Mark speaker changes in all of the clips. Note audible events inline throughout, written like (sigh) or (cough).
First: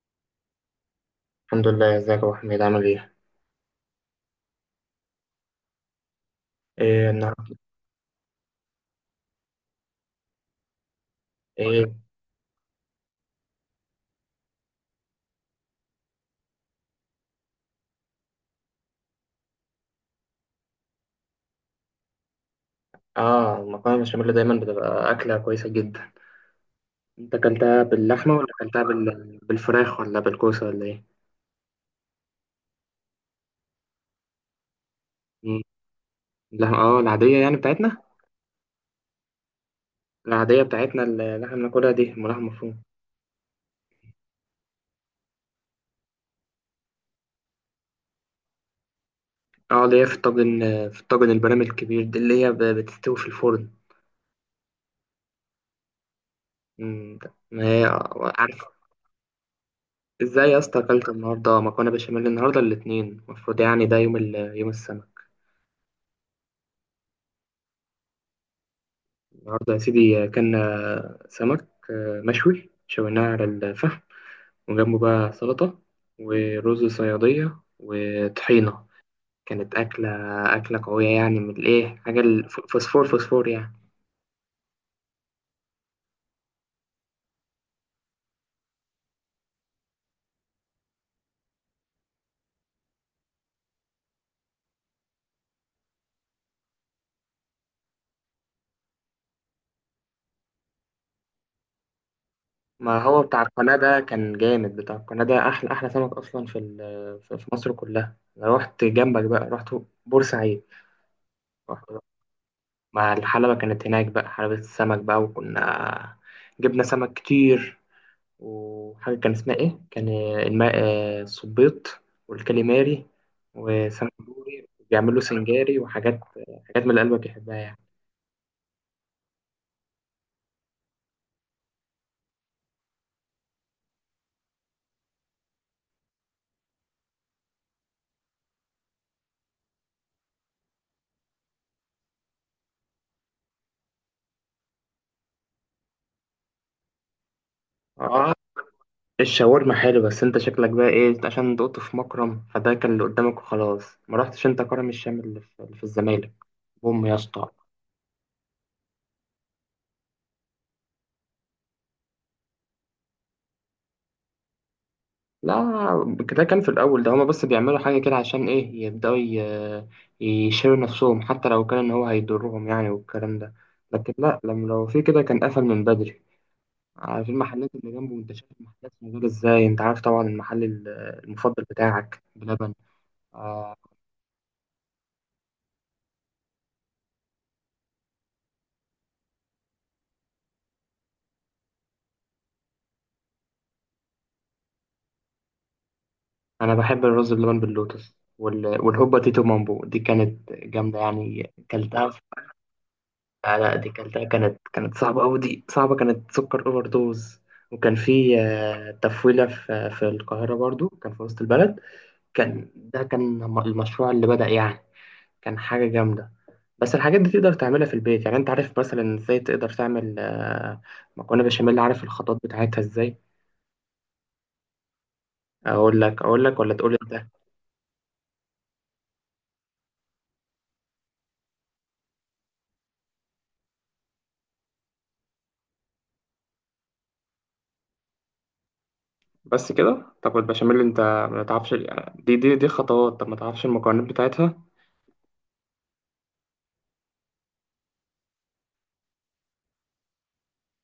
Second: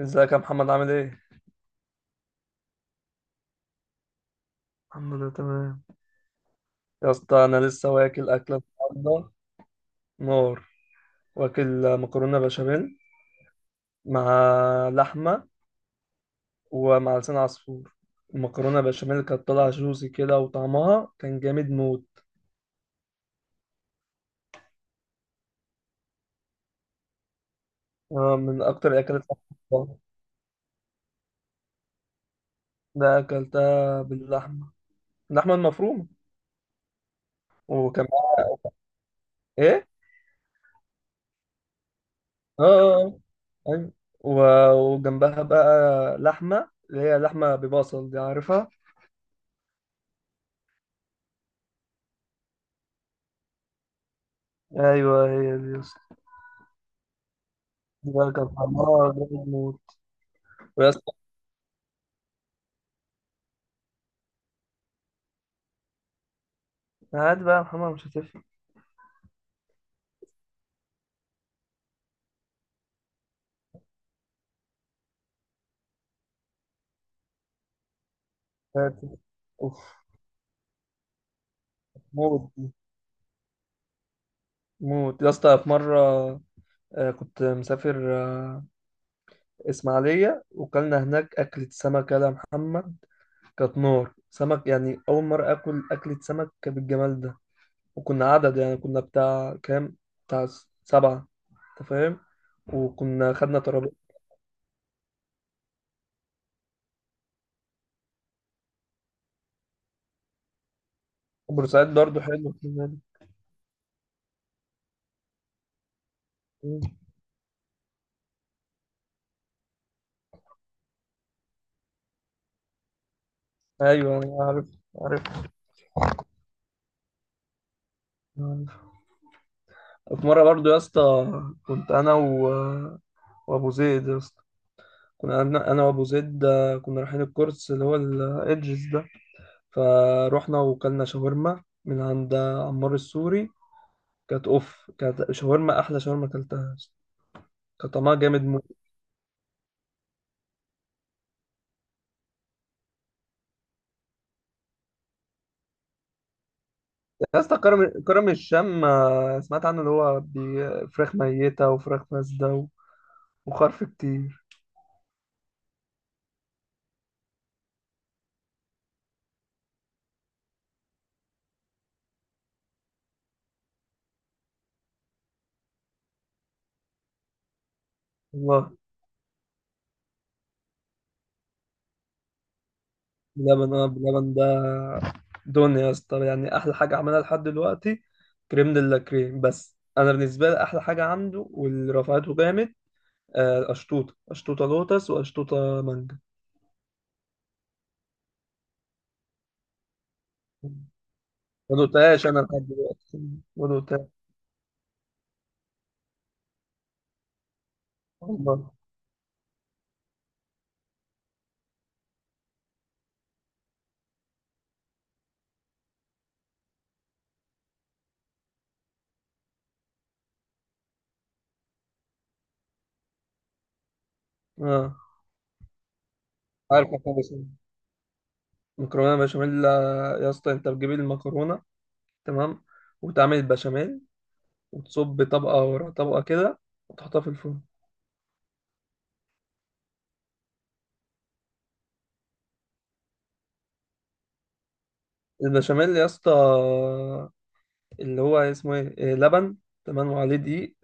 Speaker 1: ازيك يا محمد، عامل ايه؟
Speaker 2: الحمد لله، ازيك يا ابو حميد عامل ايه؟
Speaker 1: الحمد لله، تمام.
Speaker 2: ايه
Speaker 1: يا اسطى،
Speaker 2: النهارده؟
Speaker 1: انا لسه واكل اكله النهارده، نار.
Speaker 2: ايه
Speaker 1: واكل مكرونه بشاميل مع لحمه ومع لسان عصفور. المكرونه بشاميل كانت طالعه جوسي كده، وطعمها كان جامد موت.
Speaker 2: اه المكرونه البشاميل دايما بتبقى اكله كويسه جدا. انت اكلتها باللحمه
Speaker 1: آه،
Speaker 2: ولا
Speaker 1: من
Speaker 2: اكلتها
Speaker 1: اكتر الاكلات اللي بحبها.
Speaker 2: بالفراخ ولا بالكوسه ولا ايه؟
Speaker 1: ده اكلتها باللحمه، اللحمه
Speaker 2: مم.
Speaker 1: المفرومه.
Speaker 2: اللحمه العاديه يعني بتاعتنا.
Speaker 1: وكان معاها ايه؟
Speaker 2: العاديه بتاعتنا اللي احنا بناكلها دي لحمه
Speaker 1: اه.
Speaker 2: مفرومه.
Speaker 1: آه. آه. ايوه. وجنبها بقى لحمه، اللي هي لحمه ببصل دي، عارفها؟
Speaker 2: اه اللي هي في الطاجن، في الطاجن البرامي الكبير دي اللي هي بتستوي في الفرن.
Speaker 1: ايوه، هي دي.
Speaker 2: مم. ما هي
Speaker 1: ده كان
Speaker 2: عارف.
Speaker 1: حمار جامد موت.
Speaker 2: ازاي يا اسطى
Speaker 1: ويا
Speaker 2: اكلت
Speaker 1: اسطى،
Speaker 2: النهارده مكرونه بشاميل؟ النهارده الاثنين، المفروض يعني ده يوم السبت.
Speaker 1: هات بقى يا محمد، مش هتفرق.
Speaker 2: النهاردة يا سيدي أكلنا سمك، مشوي، شويناه على الفحم، وجنبه بقى سلطة ورز صيادية وطحينة.
Speaker 1: هات.
Speaker 2: كانت
Speaker 1: اوف.
Speaker 2: أكلة قوية، يعني من الإيه، حاجة
Speaker 1: موت دي.
Speaker 2: الفوسفور، فوسفور يعني.
Speaker 1: موت يا اسطى. في مرة كنت مسافر، إسماعيلية، وكلنا هناك أكلة سمك يا محمد. كانت نار سمك، يعني أول مرة آكل أكلة سمك بالجمال ده. وكنا عدد، يعني كنا بتاع كام، بتاع سبعة، أنت فاهم.
Speaker 2: ما هو
Speaker 1: وكنا
Speaker 2: بتاع
Speaker 1: خدنا
Speaker 2: القناة
Speaker 1: ترابيزة.
Speaker 2: ده كان جامد، بتاع القناة ده أحلى سمك أصلا في في مصر كلها. أنا رحت جنبك بقى، رحت بورسعيد. رحت
Speaker 1: بورسعيد
Speaker 2: بقى
Speaker 1: برضه حلو. (laughs)
Speaker 2: مع الحلبة، كانت هناك بقى حلبة السمك بقى، وكنا جبنا سمك كتير. وحاجة كان اسمها إيه؟ كان الماء، الصبيط والكاليماري
Speaker 1: أيوه، أنا عارف،
Speaker 2: وسمبوري، بيعملوا
Speaker 1: عارف.
Speaker 2: سنجاري وحاجات، حاجات من اللي قلبك يحبها يعني.
Speaker 1: في مرة برضو يا اسطى، كنت أنا وأبو زيد يا اسطى. كنا أنا وأبو زيد. كنا رايحين الكورس اللي هو الإدجز ده. فروحنا وكلنا شاورما من عند عمار السوري. كانت أوف، كانت شاورما، أحلى شاورما أكلتها يا اسطى. كان طعمها
Speaker 2: آه،
Speaker 1: جامد موت.
Speaker 2: الشاورما حلو، بس أنت شكلك بقى إيه؟ عشان دقت في مكرم، فده كان اللي قدامك وخلاص، ما رحتش أنت كرم الشام اللي في الزمالك. بوم يا
Speaker 1: يا
Speaker 2: اسطى.
Speaker 1: اسطى، كرم الشام، سمعت عنه، اللي هو فراخ ميتة وفراخ فاسدة وخرف كتير.
Speaker 2: لا، ده كان في الأول، ده هما بس بيعملوا حاجة كده عشان إيه، يبدأوا يشيلوا نفسهم حتى لو كان إن هو هيضرهم يعني، والكلام ده. لكن لا، لما لو في كده كان قفل من بدري. على في المحلات اللي جنبه، انت شايف
Speaker 1: والله.
Speaker 2: المحلات موجودة ازاي؟ انت عارف طبعا المفضل بتاعك بلبن.
Speaker 1: بلبن
Speaker 2: آه،
Speaker 1: اه بلبن ده دنيا يا اسطى، يعني احلى حاجه عملها لحد دلوقتي. كريم دي لا كريم، بس انا بالنسبه لي احلى حاجه عنده واللي رفعته جامد، اشطوطه، اشطوطه لوتس واشطوطه مانجا.
Speaker 2: انا بحب الرز بلبن باللوتس والهوبا تيتو مامبو، دي كانت جامدة يعني،
Speaker 1: ما
Speaker 2: كلتها
Speaker 1: دقتهاش انا لحد دلوقتي،
Speaker 2: آه
Speaker 1: ما
Speaker 2: لا، دي
Speaker 1: دقتهاش،
Speaker 2: كلتها، كانت صعبة أوي، دي صعبة، كانت سكر اوفر دوز. وكان في
Speaker 1: والله.
Speaker 2: تفويلة في القاهرة، برضو كان في وسط البلد. كان ده كان المشروع اللي بدأ يعني، كان حاجة جامدة. بس الحاجات دي تقدر تعملها في البيت يعني. انت عارف مثلا ازاي تقدر تعمل مكرونة بشاميل؟ عارف الخطوات بتاعتها ازاي؟
Speaker 1: اه،
Speaker 2: اقول لك، اقول لك ولا
Speaker 1: عارف
Speaker 2: تقول انت؟
Speaker 1: خالص. مكرونه بشاميل، يا اسطى، انت بتجيب المكرونه، تمام، وتعمل البشاميل، وتصب طبقه ورا طبقه كده، وتحطها في الفرن.
Speaker 2: بس كده؟ طب البشاميل انت ما تعرفش دي خطوات، طب ما تعرفش المكونات بتاعتها.
Speaker 1: البشاميل يا اسطى، اللي هو اسمه ايه، لبن، تمام، وعليه دقيق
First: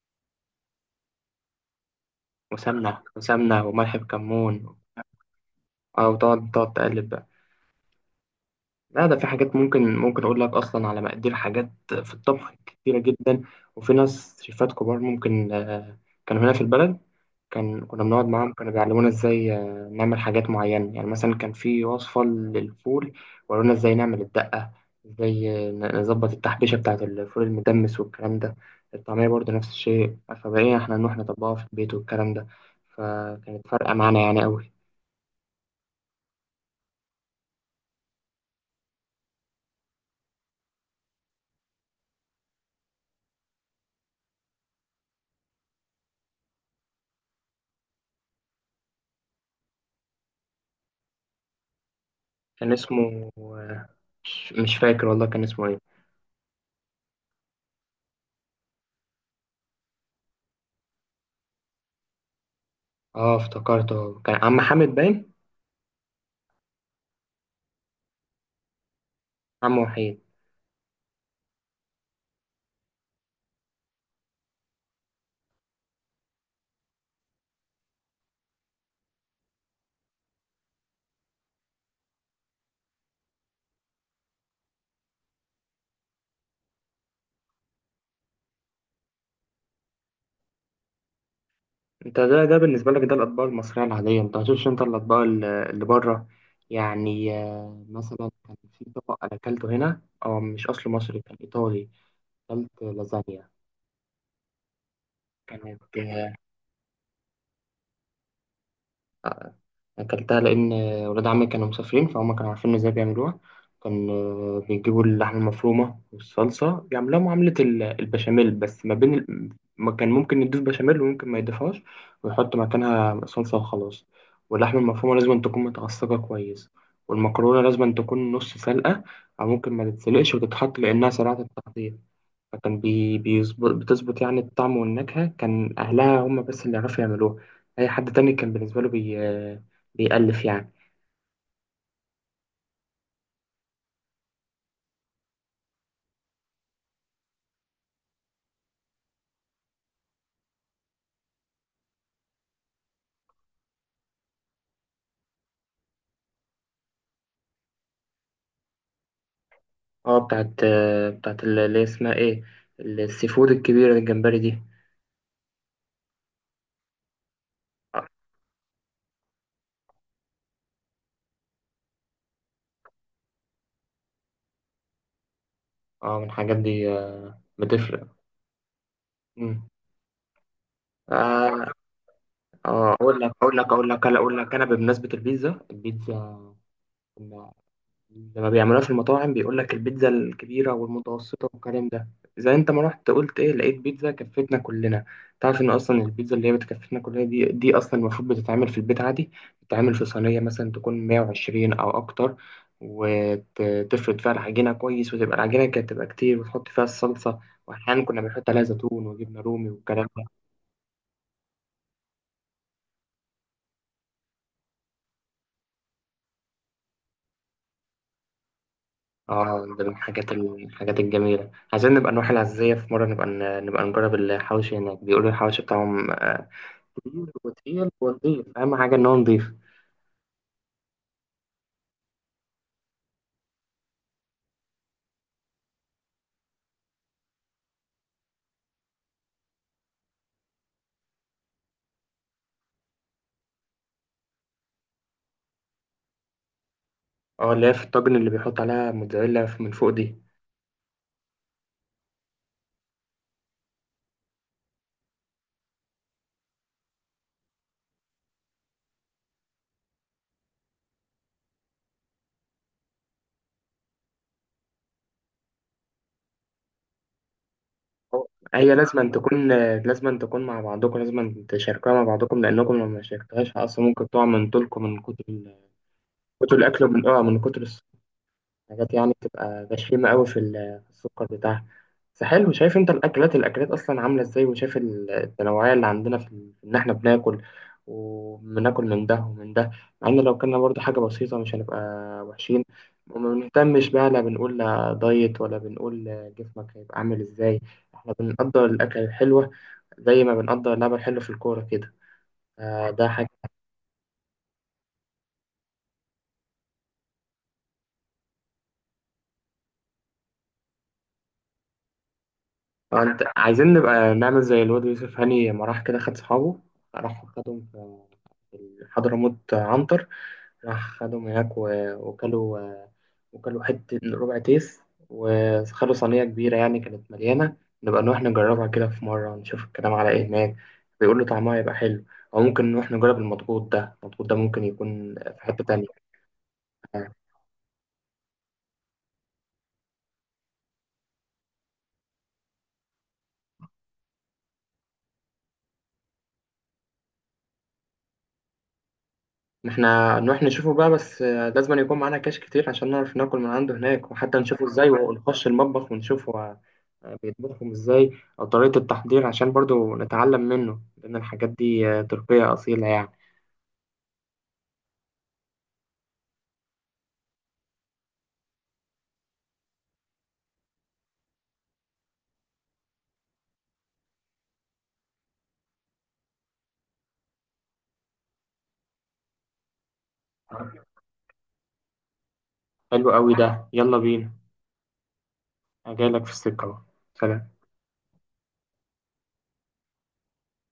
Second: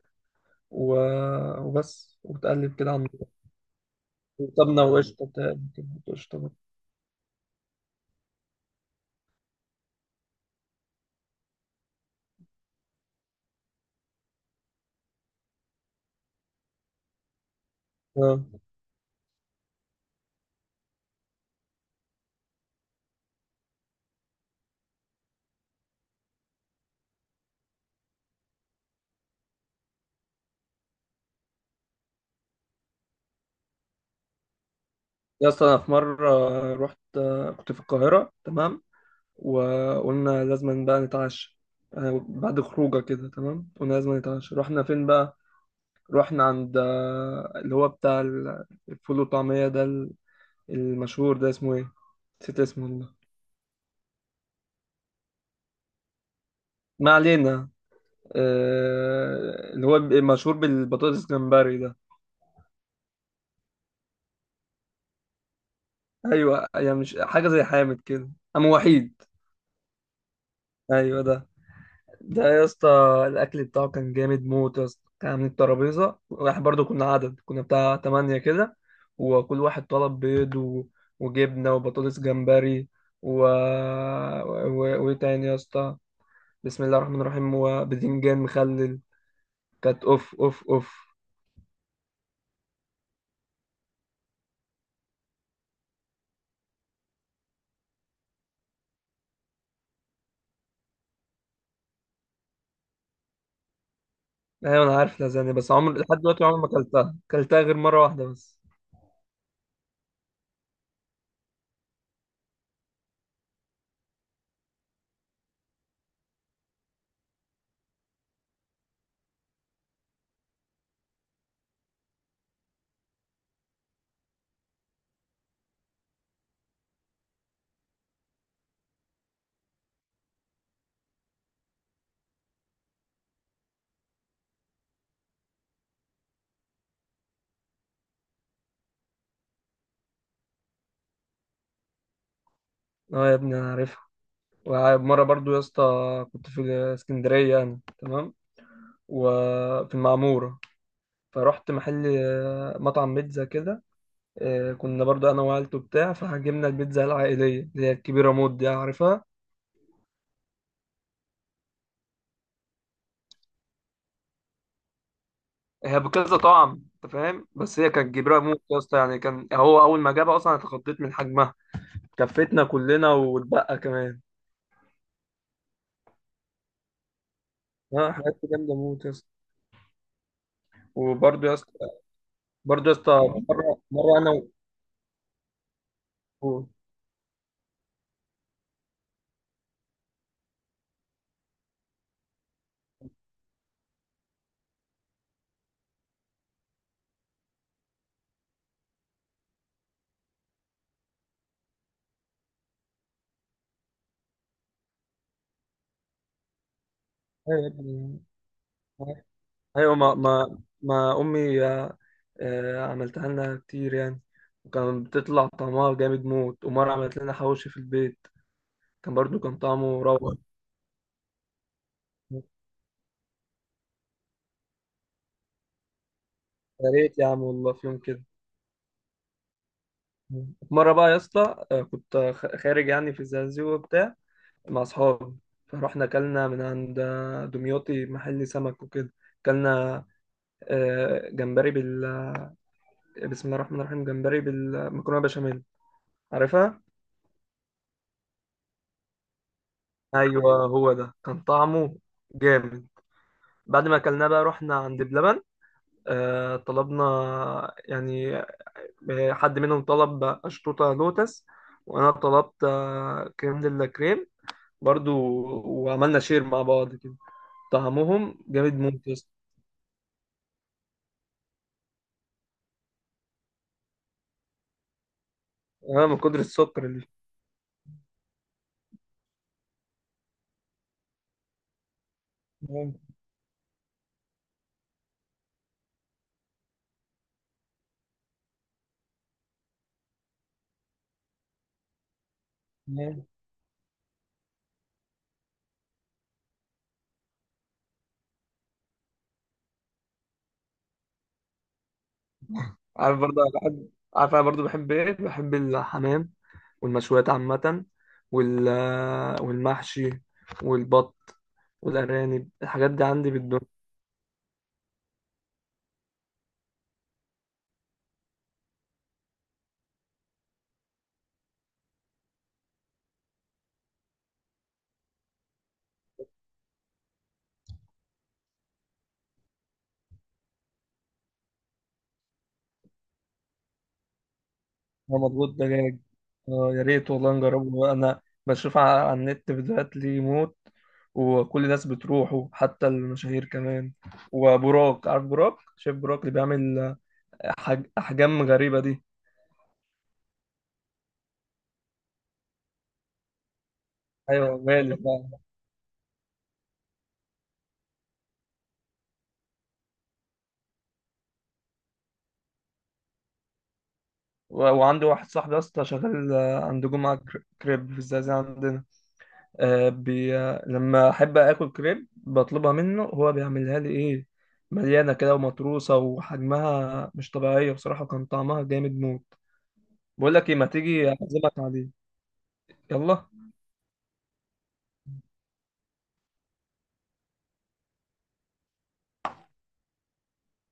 Speaker 1: و... وبس، وتقلب كده عند،
Speaker 2: وسمنة وملح بكمون.
Speaker 1: وسمنة وقشطة، بتحط
Speaker 2: او
Speaker 1: قشطة
Speaker 2: تقعد،
Speaker 1: بقى.
Speaker 2: تقلب بقى. لا، ده في حاجات، ممكن اقول لك اصلا على مقادير، حاجات في الطبخ كتيرة جدا. وفي ناس شيفات كبار، ممكن كانوا هنا في البلد، كنا بنقعد معاهم،
Speaker 1: اه
Speaker 2: كانوا بيعلمونا ازاي نعمل حاجات معينة يعني. مثلا كان في وصفة للفول، ورونا ازاي نعمل الدقة، ازاي نظبط التحبيشة بتاعة الفول المدمس والكلام ده. الطعمية برضه نفس الشيء. فبقينا احنا نروح نطبقها في البيت والكلام ده، فكانت فارقة معانا يعني قوي.
Speaker 1: يا اسطى، أنا في مرة رحت، كنت في القاهرة، تمام. وقلنا لازم بقى نتعشى، بعد خروجة كده، تمام، قلنا لازم نتعشى. رحنا فين بقى؟ رحنا عند، اللي هو بتاع الفول والطعمية ده، المشهور ده. اسمه ايه؟ نسيت
Speaker 2: كان
Speaker 1: اسمه، والله.
Speaker 2: اسمه، مش فاكر والله كان اسمه ايه.
Speaker 1: ما علينا. اللي هو مشهور بالبطاطس جمبري ده.
Speaker 2: اه، افتكرته، كان عم حامد باين.
Speaker 1: ايوه، يعني مش حاجه زي حامد كده. وحيد.
Speaker 2: عم وحيد.
Speaker 1: ايوه ده. ده يا اسطى، الاكل بتاعه كان جامد موت يا اسطى. كان عاملين الترابيزه، واحنا برضو كنا عدد، كنا بتاع تمانية كده. وكل واحد طلب بيض وجبنه وبطاطس جمبري، وايه تاني يا اسطى؟ بسم الله الرحمن الرحيم، وباذنجان مخلل. كانت اوف اوف اوف.
Speaker 2: انت ده بالنسبه لك ده الاطباق المصريه العاديه، انت هتشوفش انت الاطباق اللي بره يعني. مثلا كان في طبق انا اكلته هنا، او مش اصله مصري، كان ايطالي. اكلت لازانيا.
Speaker 1: ايوه، انا عارف لازانيا، بس عمر
Speaker 2: كانت
Speaker 1: لحد دلوقتي، عمري ما اكلتها، اكلتها غير مره واحده بس.
Speaker 2: أكلتها لأن ولاد عمي كانوا مسافرين، فهم كانوا عارفين إزاي بيعملوها. كان بيجيبوا اللحمة المفرومة والصلصة، بيعملوها معاملة البشاميل، بس ما بين ما كان ممكن يضيف بشاميل وممكن ما يضيفهاش ويحط مكانها صلصة وخلاص. واللحمة المفرومة لازم تكون متعصجة كويس، والمكرونة لازم تكون نص سلقة، أو ممكن ما تتسلقش وتتحط لأنها سريعة التحضير. فكان بيظبط، بتظبط يعني الطعم والنكهة. كان أهلها هم بس اللي يعرفوا يعملوها، أي حد تاني كان بالنسبة له بيألف يعني.
Speaker 1: اه يا ابني، انا عارفها. ومرة برضو يا اسطى، كنت في اسكندرية أنا، تمام. وفي المعمورة، فرحت محل، مطعم بيتزا كده. كنا برضو أنا وعيلته بتاع، فجبنا البيتزا العائلية، اللي هي الكبيرة موت دي، عارفها؟
Speaker 2: اه بتاعت، بتاعت اللي هي اسمها ايه، السي فود الكبيرة الجمبري دي.
Speaker 1: هي بكذا طعم، أنت فاهم، بس هي كانت كبيرة موت يا اسطى. يعني كان هو أول ما جابها، أصلا أنا اتخضيت من حجمها. كفتنا كلنا واتبقى كمان.
Speaker 2: اه، من الحاجات دي بتفرق.
Speaker 1: ها، حاجات جامدة موت يا اسطى.
Speaker 2: مم.
Speaker 1: وبرضو يا
Speaker 2: اه
Speaker 1: اسطى برضو يا اسطى
Speaker 2: اقول لك، اقول لك
Speaker 1: مرة
Speaker 2: اقول لك
Speaker 1: مرة
Speaker 2: اقول
Speaker 1: أنا.
Speaker 2: لك انا بمناسبة البيتزا،
Speaker 1: و...
Speaker 2: كنا لما بيعملوها في المطاعم بيقول لك البيتزا الكبيرة والمتوسطة والكلام ده. زي انت ما رحت قلت ايه، لقيت بيتزا كفتنا كلنا. تعرف ان اصلا البيتزا اللي هي بتكفتنا كلنا دي اصلا المفروض بتتعمل في البيت عادي. بتتعمل في صينية مثلا تكون 120 او اكتر، وتفرد فيها العجينة كويس، وتبقى العجينة كانت تبقى كتير، وتحط فيها الصلصة.
Speaker 1: أيوة يا
Speaker 2: واحيانا كنا
Speaker 1: ابني.
Speaker 2: بنحط عليها زيتون وجبنة رومي
Speaker 1: ايوه،
Speaker 2: والكلام
Speaker 1: ما
Speaker 2: ده.
Speaker 1: ما ما امي، عملتها لنا كتير يعني. وكان بتطلع طعمها جامد موت. ومرة عملت لنا حواوشي في البيت، كان برضو كان
Speaker 2: اه، ده من
Speaker 1: طعمه روعة.
Speaker 2: الحاجات الجميلة. عايزين نبقى نروح العزية في مرة، نبقى نجرب الحوشي هناك، بيقولوا الحوشي بتاعهم
Speaker 1: يا ريت يا
Speaker 2: تقيل،
Speaker 1: عم، والله، في يوم كده.
Speaker 2: ونضيف، أهم حاجة إن هو نضيف.
Speaker 1: مرة بقى يا اسطى، كنت خارج يعني في الزقازيق وبتاع، مع أصحابي. فروحنا أكلنا من عند، دمياطي، محل سمك وكده. أكلنا جمبري بسم الله الرحمن الرحيم، جمبري بالمكرونة بشاميل، عارفها؟
Speaker 2: اه اللي هي في الطاجن، اللي بيحط عليها موتزاريلا من فوق دي.
Speaker 1: أيوه، هو ده كان طعمه جامد. بعد ما اكلناه بقى، رحنا عند بلبن. طلبنا يعني، حد منهم طلب اشطوطه لوتس، وانا طلبت كريم دي لا كريم برضو. وعملنا شير مع بعض كده.
Speaker 2: هو-
Speaker 1: طعمهم جامد
Speaker 2: هي
Speaker 1: موت
Speaker 2: لازم
Speaker 1: يا اسطى.
Speaker 2: تكون، لازم تكون مع بعضكم، لازم تشاركوها مع بعضكم، لأنكم لو ما شاركتوهاش أصلا ممكن تقع من طولكم من كتر
Speaker 1: اه، من كتر
Speaker 2: كتر الأكل،
Speaker 1: السكر اللي
Speaker 2: ومن
Speaker 1: فيه.
Speaker 2: من كتر حاجات يعني بتبقى غشيمة قوي في السكر بتاعها. بس حلو، شايف انت الاكلات، اصلا عامله ازاي، وشايف التنوعيه اللي عندنا في ان احنا بناكل، وبناكل من ده ومن ده. مع ان لو كنا برضو حاجه بسيطه مش هنبقى وحشين.
Speaker 1: نعم.
Speaker 2: وما بنهتمش بقى، لا بنقول لا دايت، ولا بنقول لا جسمك هيبقى عامل ازاي. احنا بنقدر الاكل الحلوه زي ما بنقدر اللعبه الحلوه في الكوره كده. آه، ده
Speaker 1: عارف،
Speaker 2: حاجه
Speaker 1: برضه أنا بحب، عارف، انا برضه بحب ايه، بحب الحمام والمشويات عامة، والمحشي والبط والأرانب. الحاجات
Speaker 2: آه،
Speaker 1: دي
Speaker 2: انت
Speaker 1: عندي بالدنيا.
Speaker 2: عايزين نبقى نعمل زي الواد يوسف هاني، لما راح كده خد صحابه، راح خدهم في في حضرموت عنتر، راح خدهم هناك وكلوا، وكلوا حتة ربع تيس، وخدوا صينية كبيرة يعني كانت مليانة. نبقى نروح نجربها كده في مرة، نشوف الكلام على ايه هناك. بيقولوا طعمها يبقى حلو. أو ممكن نروح نجرب المضغوط ده، المضغوط ده ممكن يكون
Speaker 1: انا
Speaker 2: في
Speaker 1: مضغوط
Speaker 2: حتة تانية.
Speaker 1: دجاج، اه يا ريت والله نجربه. انا بشوف على النت فيديوهات ليه موت. وكل الناس بتروحه، حتى المشاهير كمان. وبراك، عارف براك، شايف براك اللي بيعمل احجام غريبة دي.
Speaker 2: إن احنا نروح نشوفه بقى، بس لازم يكون معانا كاش كتير عشان نعرف ناكل من عنده هناك، وحتى
Speaker 1: ايوه،
Speaker 2: نشوفه ازاي،
Speaker 1: غالي فعلا.
Speaker 2: ونخش المطبخ ونشوفه بيطبخهم ازاي، او طريقة التحضير، عشان برضو نتعلم منه، لان الحاجات دي تركية اصيلة يعني.
Speaker 1: وعندي واحد صاحبي اصلا شغال، عند جمعة كريب في الزقازيق عندنا. لما احب اكل كريب بطلبها منه، هو بيعملها لي ايه، مليانة كده ومطروسة، وحجمها مش طبيعية بصراحة. كان طعمها جامد موت. بقول لك ايه، ما تيجي اعزمك عليه؟
Speaker 2: حلو
Speaker 1: يلا.
Speaker 2: قوي ده، يلا بينا. أنا جايلك في السكة اهو. سلام.